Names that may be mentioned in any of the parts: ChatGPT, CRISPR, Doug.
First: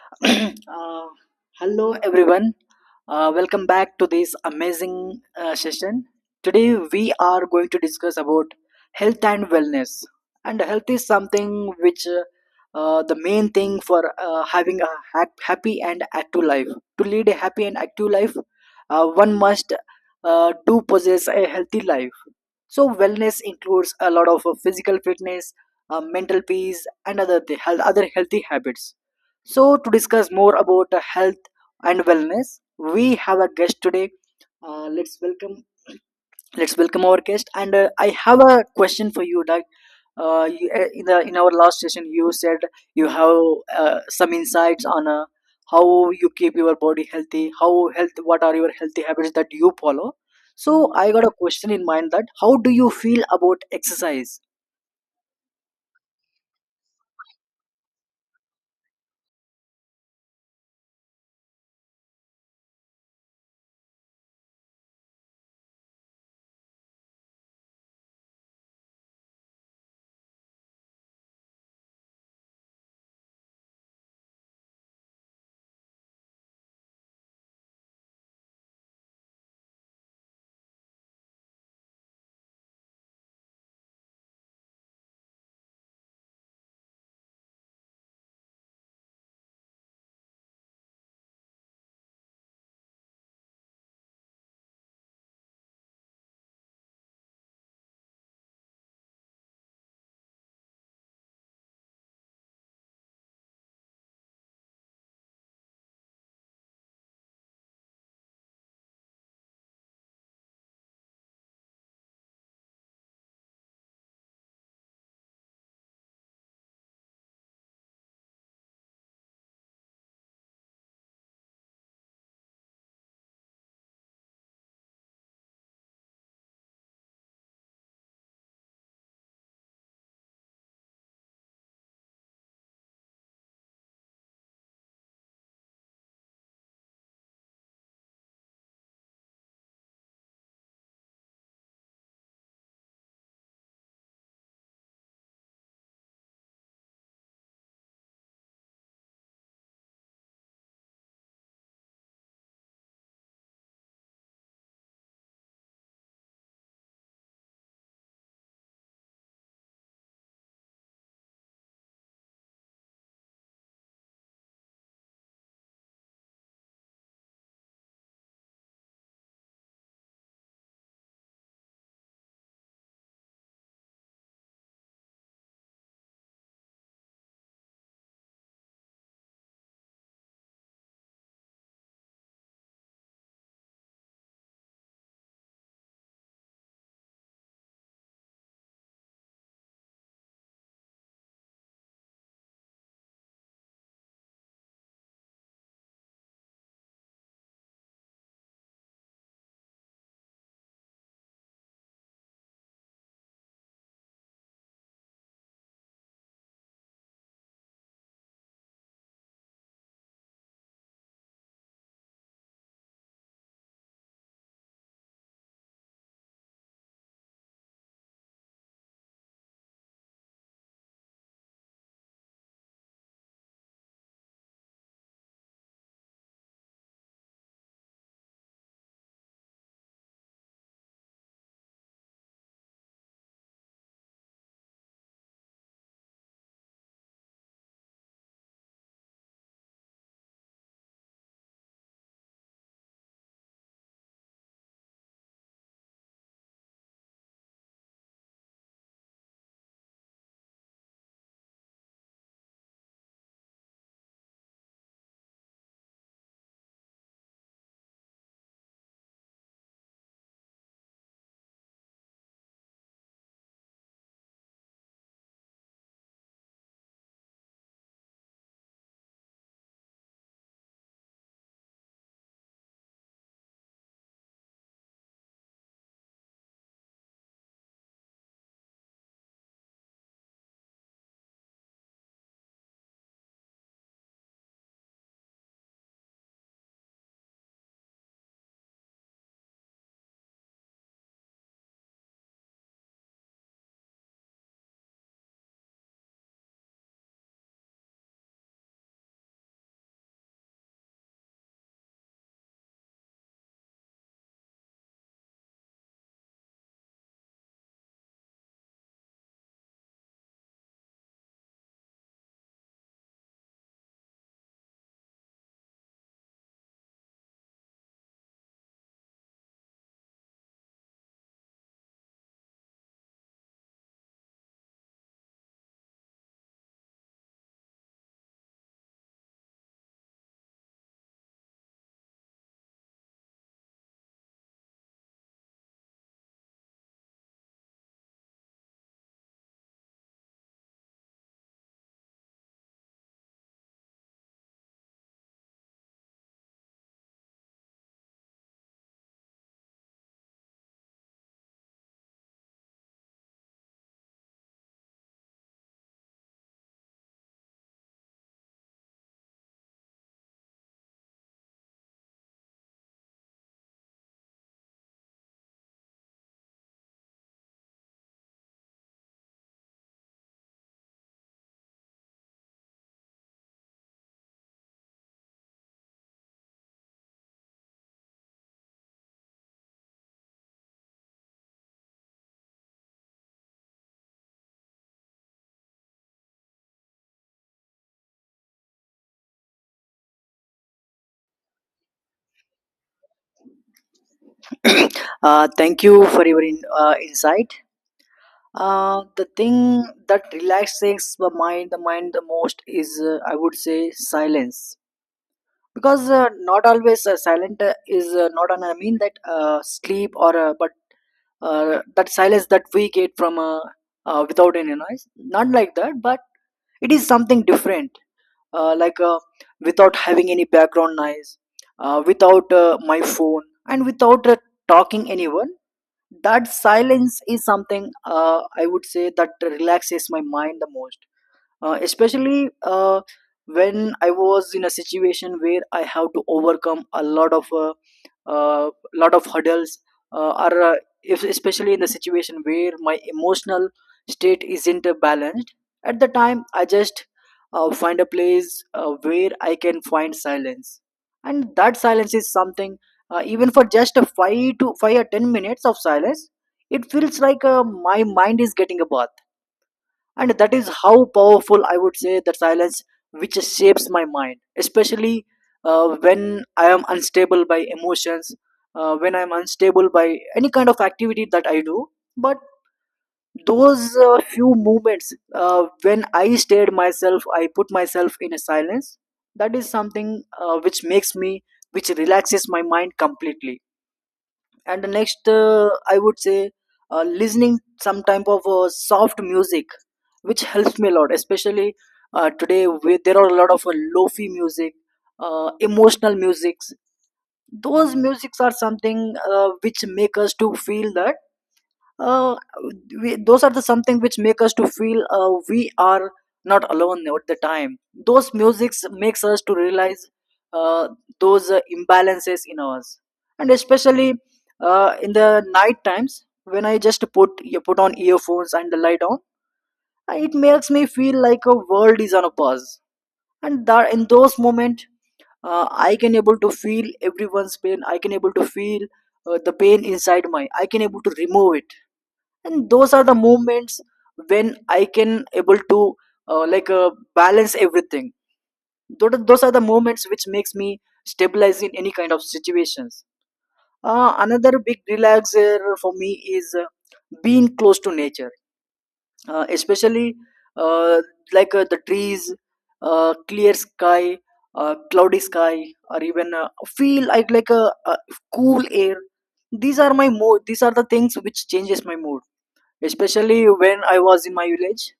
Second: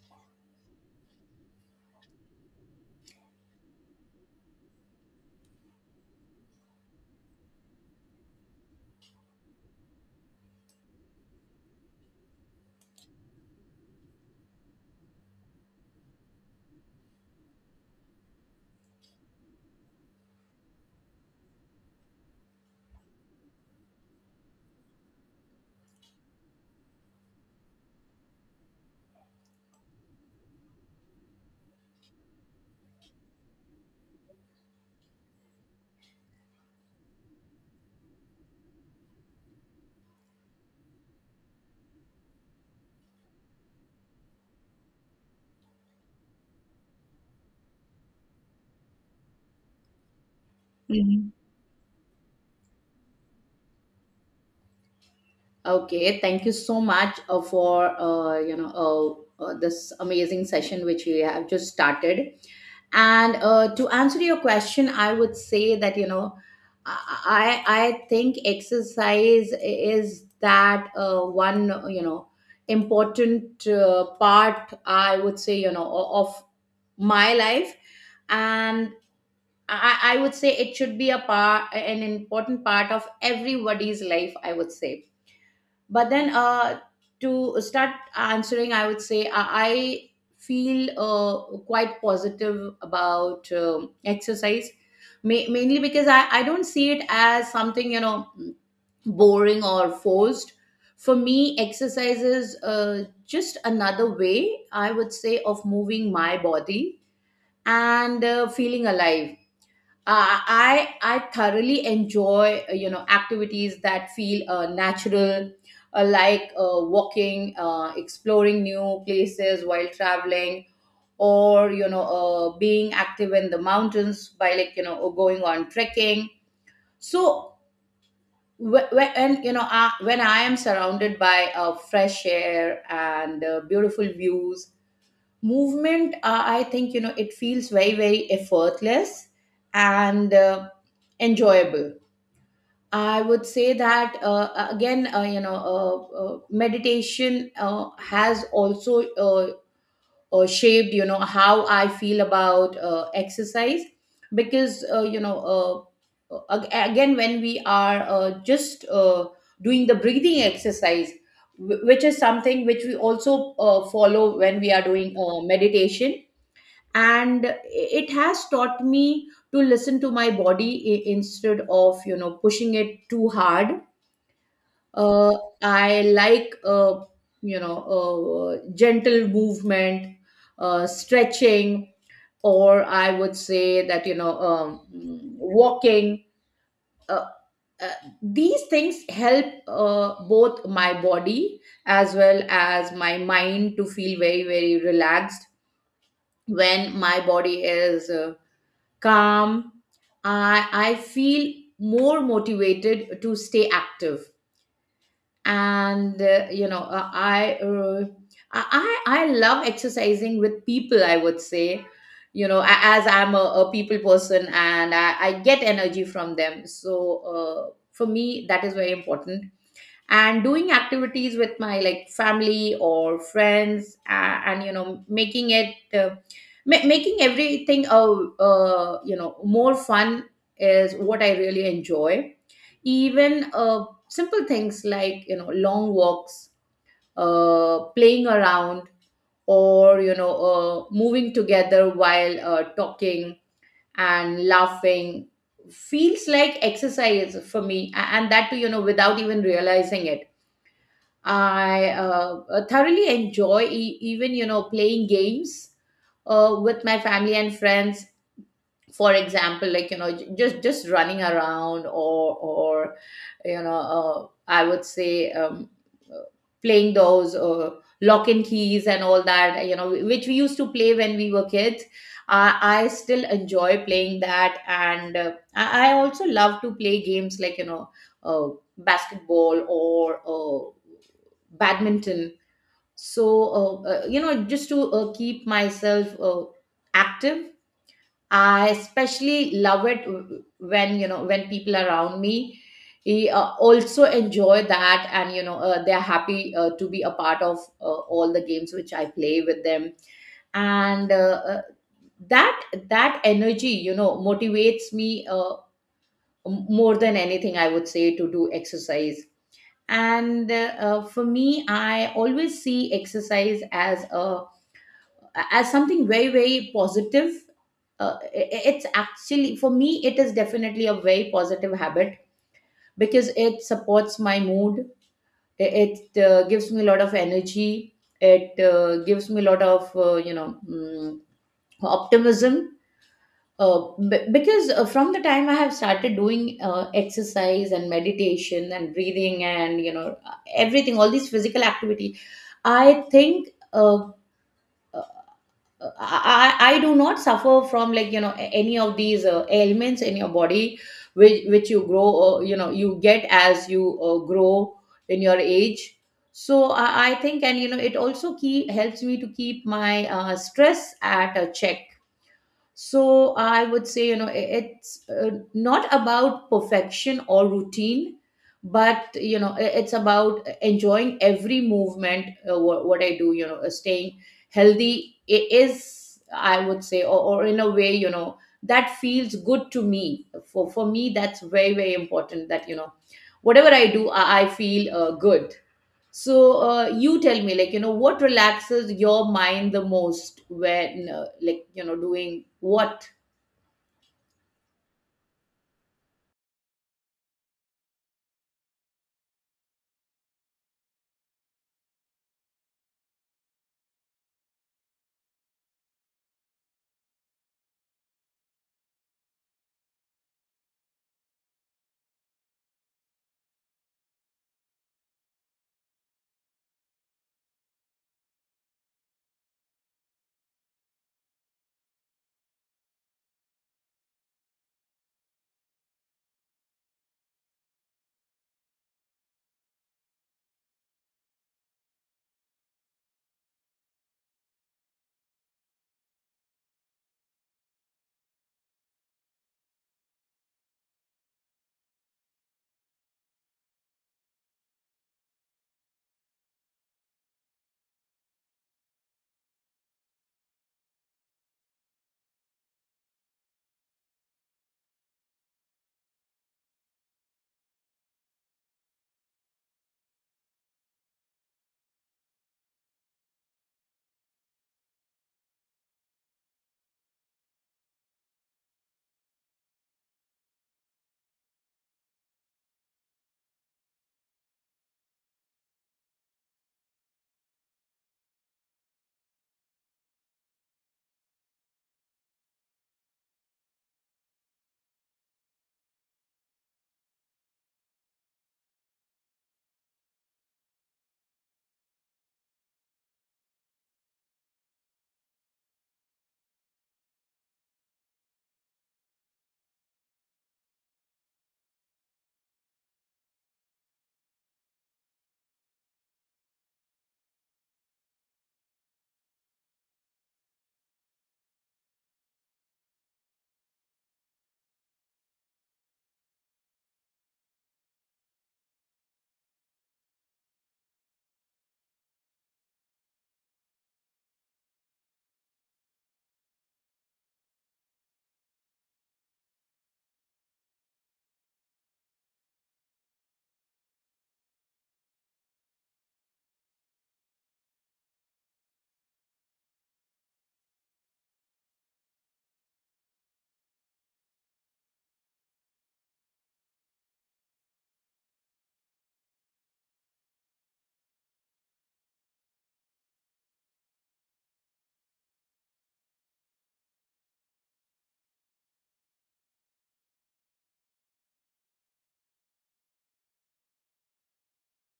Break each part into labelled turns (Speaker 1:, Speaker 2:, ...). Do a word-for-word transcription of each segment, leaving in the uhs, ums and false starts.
Speaker 1: uh, Hello everyone. Uh, welcome back to this amazing uh, session. Today we are going to discuss about health and wellness. And health is something which uh, uh, the main thing for uh, having a ha- happy and active life. To lead a happy and active life, uh, one must uh, do possess a healthy life. So wellness includes a lot of uh, physical fitness, uh, mental peace and other th- health, other healthy habits. So, to discuss more about uh, health and wellness, we have a guest today. Uh, let's welcome let's welcome our guest. And uh, I have a question for you, Doug. Uh, you, uh, in the in our last session, you said you have uh, some insights on uh, how you keep your body healthy, how health, what are your healthy habits that you follow. So, I got a
Speaker 2: Mhm.
Speaker 1: question in mind that how do you feel about exercise?
Speaker 2: Okay, thank you so much uh, for uh, you know uh, uh, this amazing session which we have just started. And uh, to answer your question, I would say that you know I I think exercise is that uh, one you know important uh, part, I would say, you know o- of my life. And I, I would say it should be a part an important part of everybody's life, I would say. But then uh, to start answering, I would say i, I feel uh, quite positive about um, exercise, ma- mainly because I, I don't see it as something, you know boring or forced. For me, exercise is uh, just another way, I would say, of moving my body and uh, feeling alive. Uh, I I thoroughly enjoy uh, you know activities that feel uh, natural, uh, like uh, walking, uh, exploring new places while traveling, or you know uh, being active in the mountains by, like you know uh, going on trekking. So wh- wh- and you know uh, When I am surrounded by uh, fresh air and uh, beautiful views, movement, uh, I think, you know it feels very, very effortless and uh, enjoyable. I would say that, uh, again, uh, you know, uh, uh, meditation uh, has also uh, uh, shaped, you know, how I feel about uh, exercise because, uh, you know, uh, uh, ag- again, when we are uh, just uh, doing the breathing exercise, wh- which is something which we also uh, follow when we are doing uh, meditation, and it has taught me to listen to my body i- instead of, you know, pushing it too hard. uh, I like uh, you know uh, gentle movement, uh, stretching, or I would say, that you know um, walking. Uh, uh, these things help uh, both my body as well as my mind to feel very, very relaxed. When my body is uh, calm, I I feel more motivated to stay active. And uh, you know uh, i uh, i i I love exercising with people, I would say, you know a- as I'm a, a people person and I, I get energy from them. So uh, for me, that is very important. And doing activities with my, like, family or friends, uh, and you know making it uh, ma- making everything uh, uh, you know more fun is what I really enjoy. Even uh, simple things, like, you know, long walks, uh, playing around, or you know uh, moving together while uh, talking and laughing feels like exercise for me, a- and that too, you know, without even realizing it. I uh, uh, thoroughly enjoy, e- even, you know, playing games uh, with my family and friends. For example, like, you know, j- just just running around, or or you know uh, I would say um, uh, playing those uh, lock and keys and all that, you know, which we used to play when we were kids. I, I still enjoy playing that. And uh, I, I also love to play games like, you know, uh, basketball or uh, badminton. So uh, uh, you know just to uh, keep myself uh, active. I especially love it w- when, you know, when people around me eh, uh, also enjoy that, and, you know, uh, they're happy uh, to be a part of uh, all the games which I play with them. And uh, uh, that that energy, you know, motivates me, uh, m- more than anything, I would say, to do exercise. And uh, uh, for me, I always see exercise as a, as something very, very positive. Uh, i- i- it's actually, for me, it is definitely a very positive habit because it supports my mood, i- it uh, gives me a lot of energy, it uh, gives me a lot of uh, you know mm, optimism, uh, b- because uh, from the time I have started doing uh, exercise and meditation and breathing and, you know, everything, all these physical activity, I think uh, uh, I, I I do not suffer from, like, you know, a- any of these uh, ailments in your body which which you grow, uh, you know, you get as you uh, grow in your age. So I, I think, and, you know, it also keep helps me to keep my uh, stress at a check. So I would say, you know, it's uh, not about perfection or routine, but, you know, it's about enjoying every movement, uh, what, what I do, you know, uh, staying healthy, I- is I would say, or, or in a way, you know, that feels good to me. for for me, that's very, very important, that, you know, whatever I do, i, I feel uh, good. So uh, you tell me, like, you know, what relaxes your mind the most when, uh, like, you know, doing what?
Speaker 1: Uh, thank you for your in, uh, insight. Uh, the thing that relaxes the mind, the mind the most is, uh, I would say, silence. Because uh, not always uh, silent uh, is uh, not on. I mean that uh, sleep or uh, but uh, that silence that we get from uh, uh, without any noise. Not like that, but it is something different. Uh, like uh, Without having any background noise, uh, without uh, my phone, and without uh, talking anyone. That silence is something, uh, I would say, that relaxes my mind the most. Uh, especially uh, When I was in a situation where I have to overcome a lot of uh, uh, lot of hurdles, uh, or uh, if, especially in the situation where my emotional state isn't uh, balanced, at the time I just uh, find a place uh, where I can find silence. And that silence is something, uh, even for just a five to five or ten minutes of silence, it feels like uh, my mind is getting a bath. And that is how powerful, I would say, that silence, which shapes my mind, especially uh, when I am unstable by emotions, uh, when I am unstable by any kind of activity that I do. But those uh, few moments uh, when I stared myself, I put myself in a silence, that is something uh, which makes me, which relaxes my mind completely. And next, uh, I would say, uh, listening some type of uh, soft music, which helps me a lot, especially uh, today where there are a lot of uh, lofi music, uh, emotional musics. Those musics are something uh, which make us to feel that uh, we, those are the something which make us to feel uh, we are not alone at the time. Those musics makes us to realize uh, those uh, imbalances in us. And especially uh, in the night times when I just put you put on earphones and lie down, it makes me feel like a world is on a pause. And that in those moments uh, I can able to feel everyone's pain, I can able to feel uh, the pain inside my, I can able to remove it. And those are the moments when I can able to uh, like uh, balance everything. Tho- those are the moments which makes me stabilize in any kind of situations. Uh, another big relaxer for me is uh, being close to nature, uh, especially uh, like uh, the trees, uh, clear sky, uh, cloudy sky, or even uh, feel like like a, a cool air. These are my mood, these are the things which changes my mood, especially when I was in my village.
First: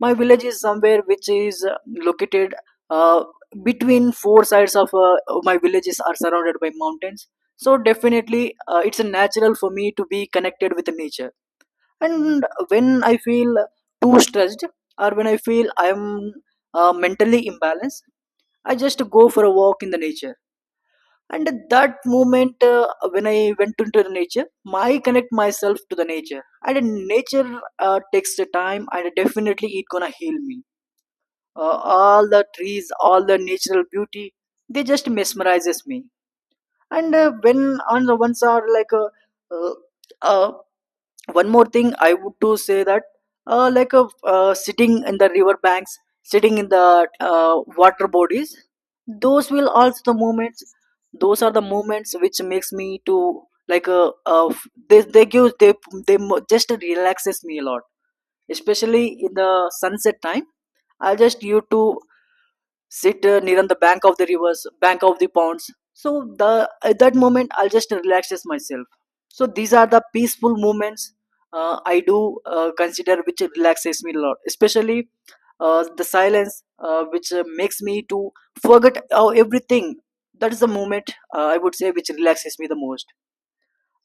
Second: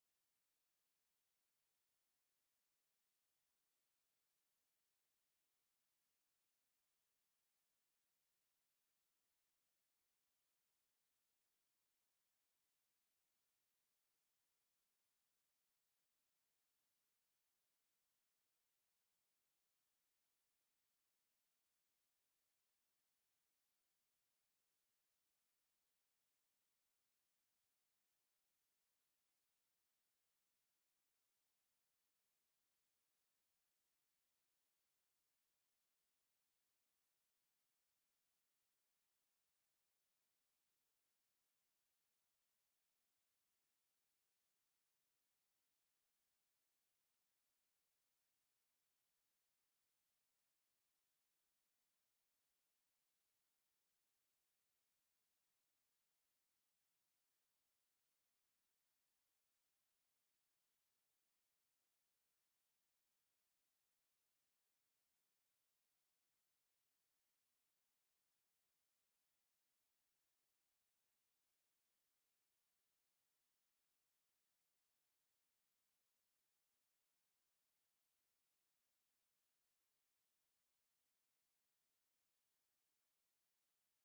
Speaker 1: My village is somewhere which is uh, located uh, between four sides of uh, my villages are surrounded by mountains. So definitely, uh, it's a natural for me to be connected with nature. And when I feel too stressed or when I feel I'm uh, mentally imbalanced, I just go for a walk in the nature. And at that moment uh, when I went into the nature, I connect myself to the nature, and nature uh, takes the time, and definitely it gonna heal me. Uh, all the trees, all the natural beauty, they just mesmerizes me. And uh, when on the ones are like uh, uh, uh, one more thing I would to say that uh, like a uh, sitting in the river banks, sitting in the uh, water bodies, those will also the moments those are the moments which makes me to like uh, uh, f- they, they give they they mo- just relaxes me a lot, especially in the sunset time. I just used to sit uh, near on the bank of the rivers bank of the ponds. So the at that moment, I'll just relaxes myself. So these are the peaceful moments uh, I do uh, consider which relaxes me a lot, especially uh, the silence, uh, which uh, makes me to forget uh, everything. That is the moment, uh, I would say, which relaxes me the most.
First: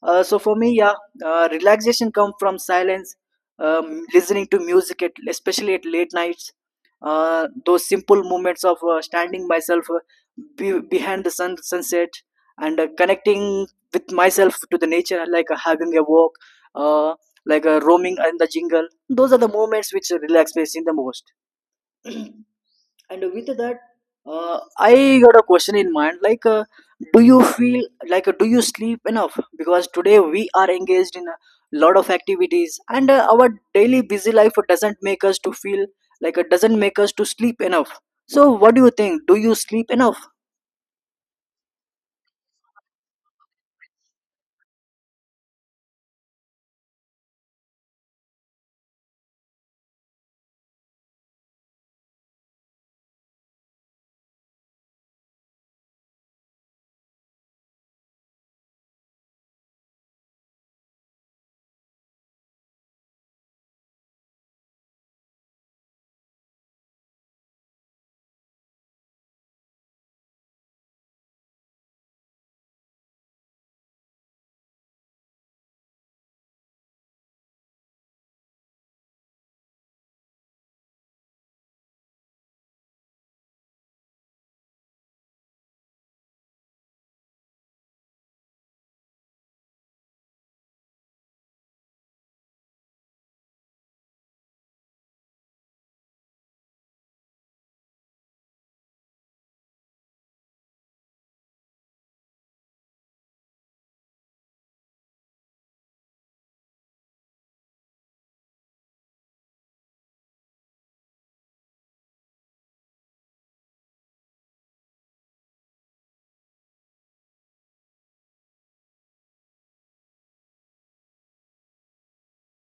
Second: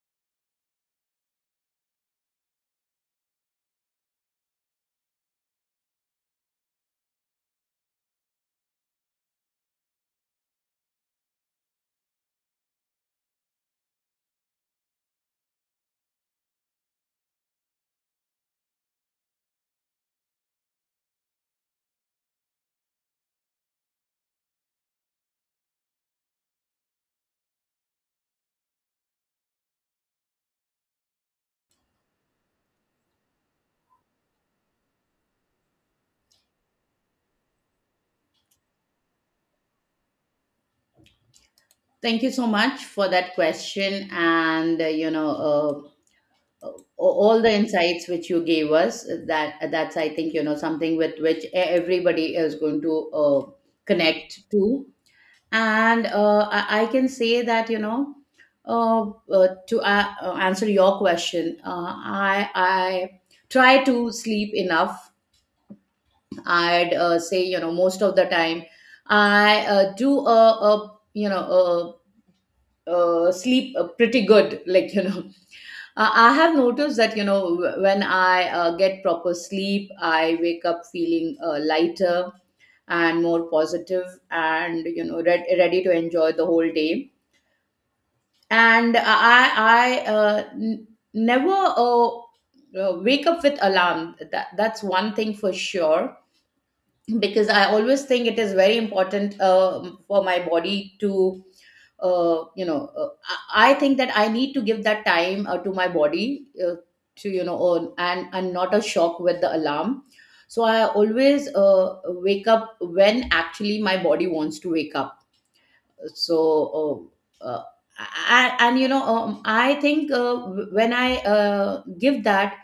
Speaker 1: uh, So for me, yeah, uh, relaxation comes from silence, um, listening to music, at, especially at late nights. Uh, those simple moments of uh, standing myself uh, be- behind the sun sunset, and uh, connecting with myself to the nature, like uh, having a walk, uh, like uh, roaming in the jungle. Those are the moments which relax me in the most. And with that, uh, I got a question in mind. Like, uh, do you feel like uh, do you sleep enough? Because today we are engaged in a lot of activities, and uh, our daily busy life doesn't make us to feel like, it doesn't make us to sleep enough. So, what do you think? Do you sleep enough?
Speaker 2: Thank you so much for that question and, uh, you know, uh, uh, all the insights which you gave us. That that's, I think, you know, something with which e- everybody is going to uh, connect to. And uh, I, I can say that, you know, uh, uh, to uh, uh, answer your question, uh, I I try to sleep enough. I'd uh, say, you know, most of the time I uh, do a, a, you know, a, a sleep uh, pretty good. Like, you know, uh, I have noticed that, you know, wh- when I uh, get proper sleep, I wake up feeling uh, lighter and more positive and, you know, re- ready to enjoy the whole day. And I, I uh, n- never uh, uh, wake up with alarm. That, that's one thing for sure, because I always think it is very important uh, for my body to, uh, you know, uh, I I think that I need to give that time uh, to my body uh, to, you know, uh, and and not a shock with the alarm. So I always uh, wake up when actually my body wants to wake up. So. Uh, uh, and, and, you know, um, I think uh, when I uh, give that,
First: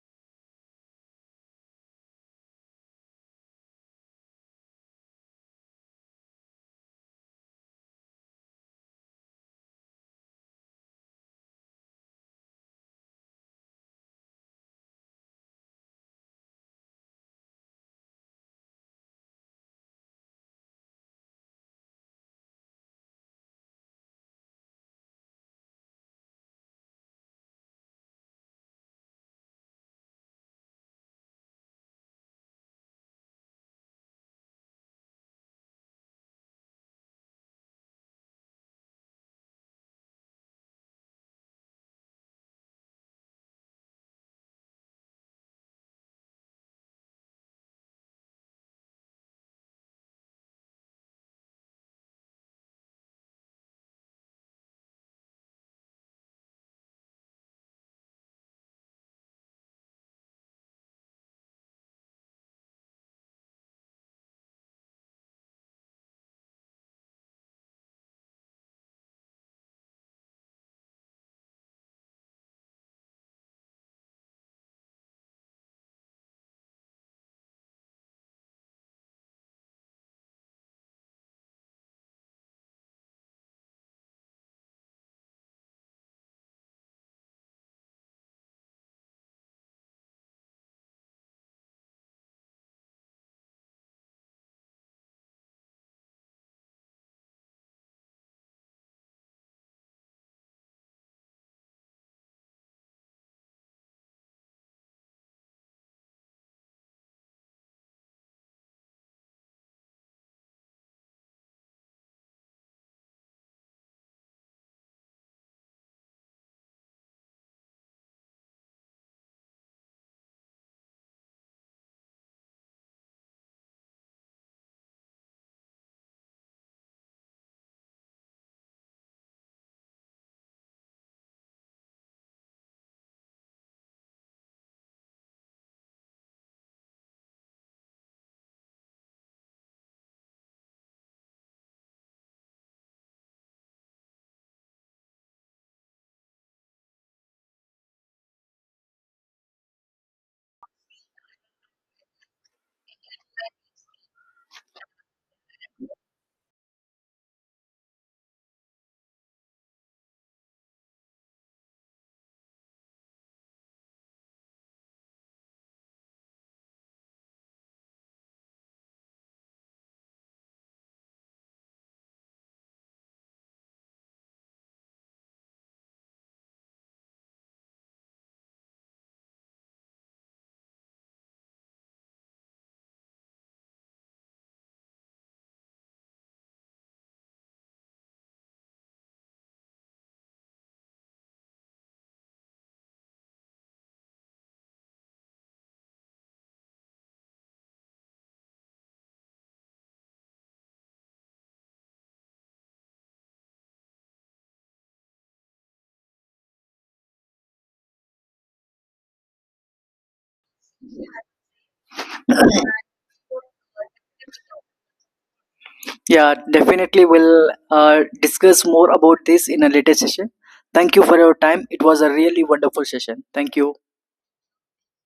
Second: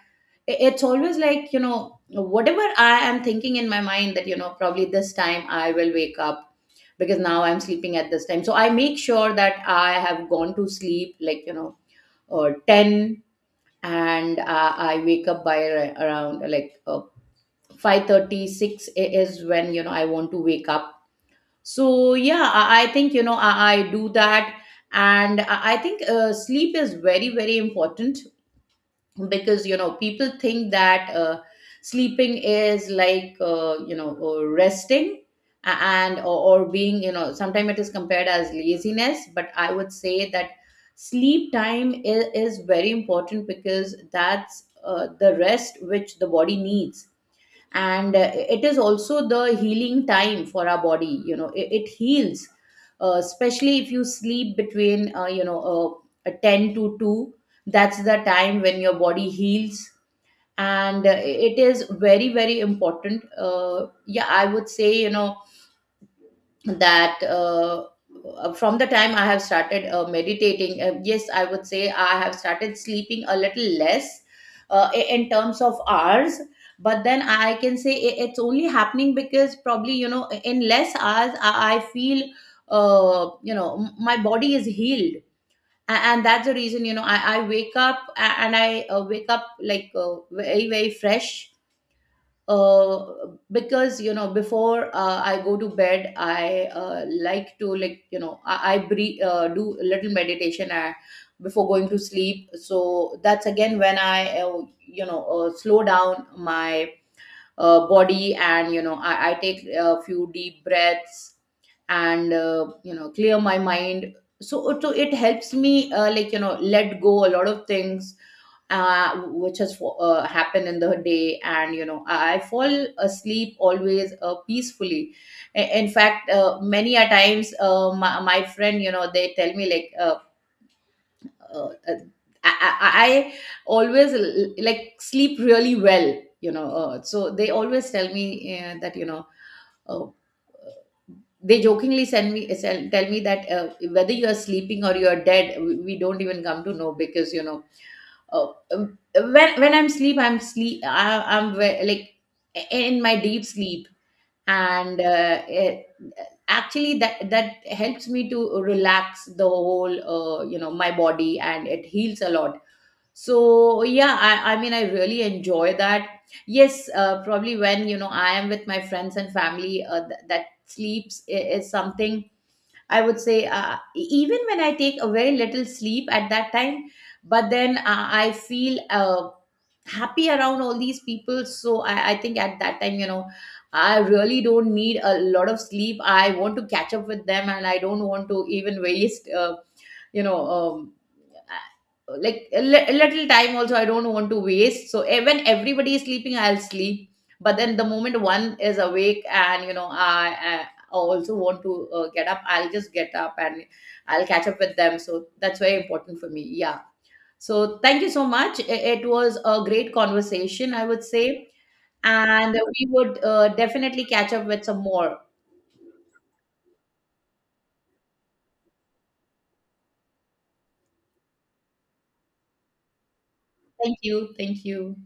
Speaker 2: it's always like, you know, whatever I am thinking in my mind, that, you know, probably this time I will wake up, because now I'm sleeping at this time. So I make sure that I have gone to sleep like, you know, uh, ten, and uh, I wake up by ar- around uh, like uh, five thirty-six is when, you know, I want to wake up. So yeah, i, I think, you know, I, I do that. And i I think uh, sleep is very, very important, because, you know, people think that uh, sleeping is like, uh, you know or resting, a- and or, or being, you know, sometimes it is compared as laziness. But I would say that sleep time is, is very important, because that's uh, the rest which the body needs. And uh, it is also the healing time for our body. You know, it, it heals, uh, especially if you sleep between, uh, you know uh, ten to two. That's the time when your body heals. And uh, it is very, very important. Uh, yeah, I would say, you know, that uh, uh, from the time I have started uh, meditating, uh, yes, I would say I have started sleeping a little less uh, i- in terms of hours. But then I can say i- it's only happening because probably, you know, in less hours, I, I feel, uh, you know, m- my body is healed. A- And that's the reason, you know, I, I wake up, a- and I uh, wake up like uh, very, very fresh, uh, because, you know, before uh, I go to bed, I uh, like to like you know I, I breathe, uh, do a little meditation uh, before going to sleep. So that's again when I uh, you know uh, slow down my uh, body and, you know, i, I take a few deep breaths and, uh, you know clear my mind. So, so it helps me uh, like you know let go a lot of things uh, which has fo- uh, happened in the day. And, you know, i I fall asleep always uh, peacefully. I- in fact, uh, many a times, uh, my, my friend, you know, they tell me like, uh, uh, uh, I, I I always l- like sleep really well, you know. Uh, so they always tell me uh, that, you know, uh, they jokingly send me sell- tell me that uh, whether you are sleeping or you are dead, we, we don't even come to know, because, you know, uh, um, when when i'm sleep i'm sleep I, i'm ve- like in my deep sleep. And uh, it, actually that that helps me to relax the whole, uh, you know my body, and it heals a lot. So yeah, i, I mean, I really enjoy that. Yes, uh, probably when, you know, I am with my friends and family, uh, th- that sleeps i- is something, I would say, uh, e-, even when I take a very little sleep at that time, but then uh, I feel uh, happy around all these people. So I, I think at that time, you know, I really don't need a lot of sleep. I want to catch up with them, and I don't want to even waste, uh, you know, um, like a li- little time also, I don't want to waste. So, eh, when everybody is sleeping, I'll sleep. But then the moment one is awake and, you know, i, I also want to uh, get up, I'll just get up and I'll catch up with them. So that's very important for me, yeah. So thank you so much, it, it was a great conversation, I would say, and we would uh, definitely catch up with some more.
Speaker 1: Yeah, definitely. We'll uh, discuss more about this in a later session. Thank you for your time. It was a really wonderful session. Thank you.
Speaker 2: Thank you thank you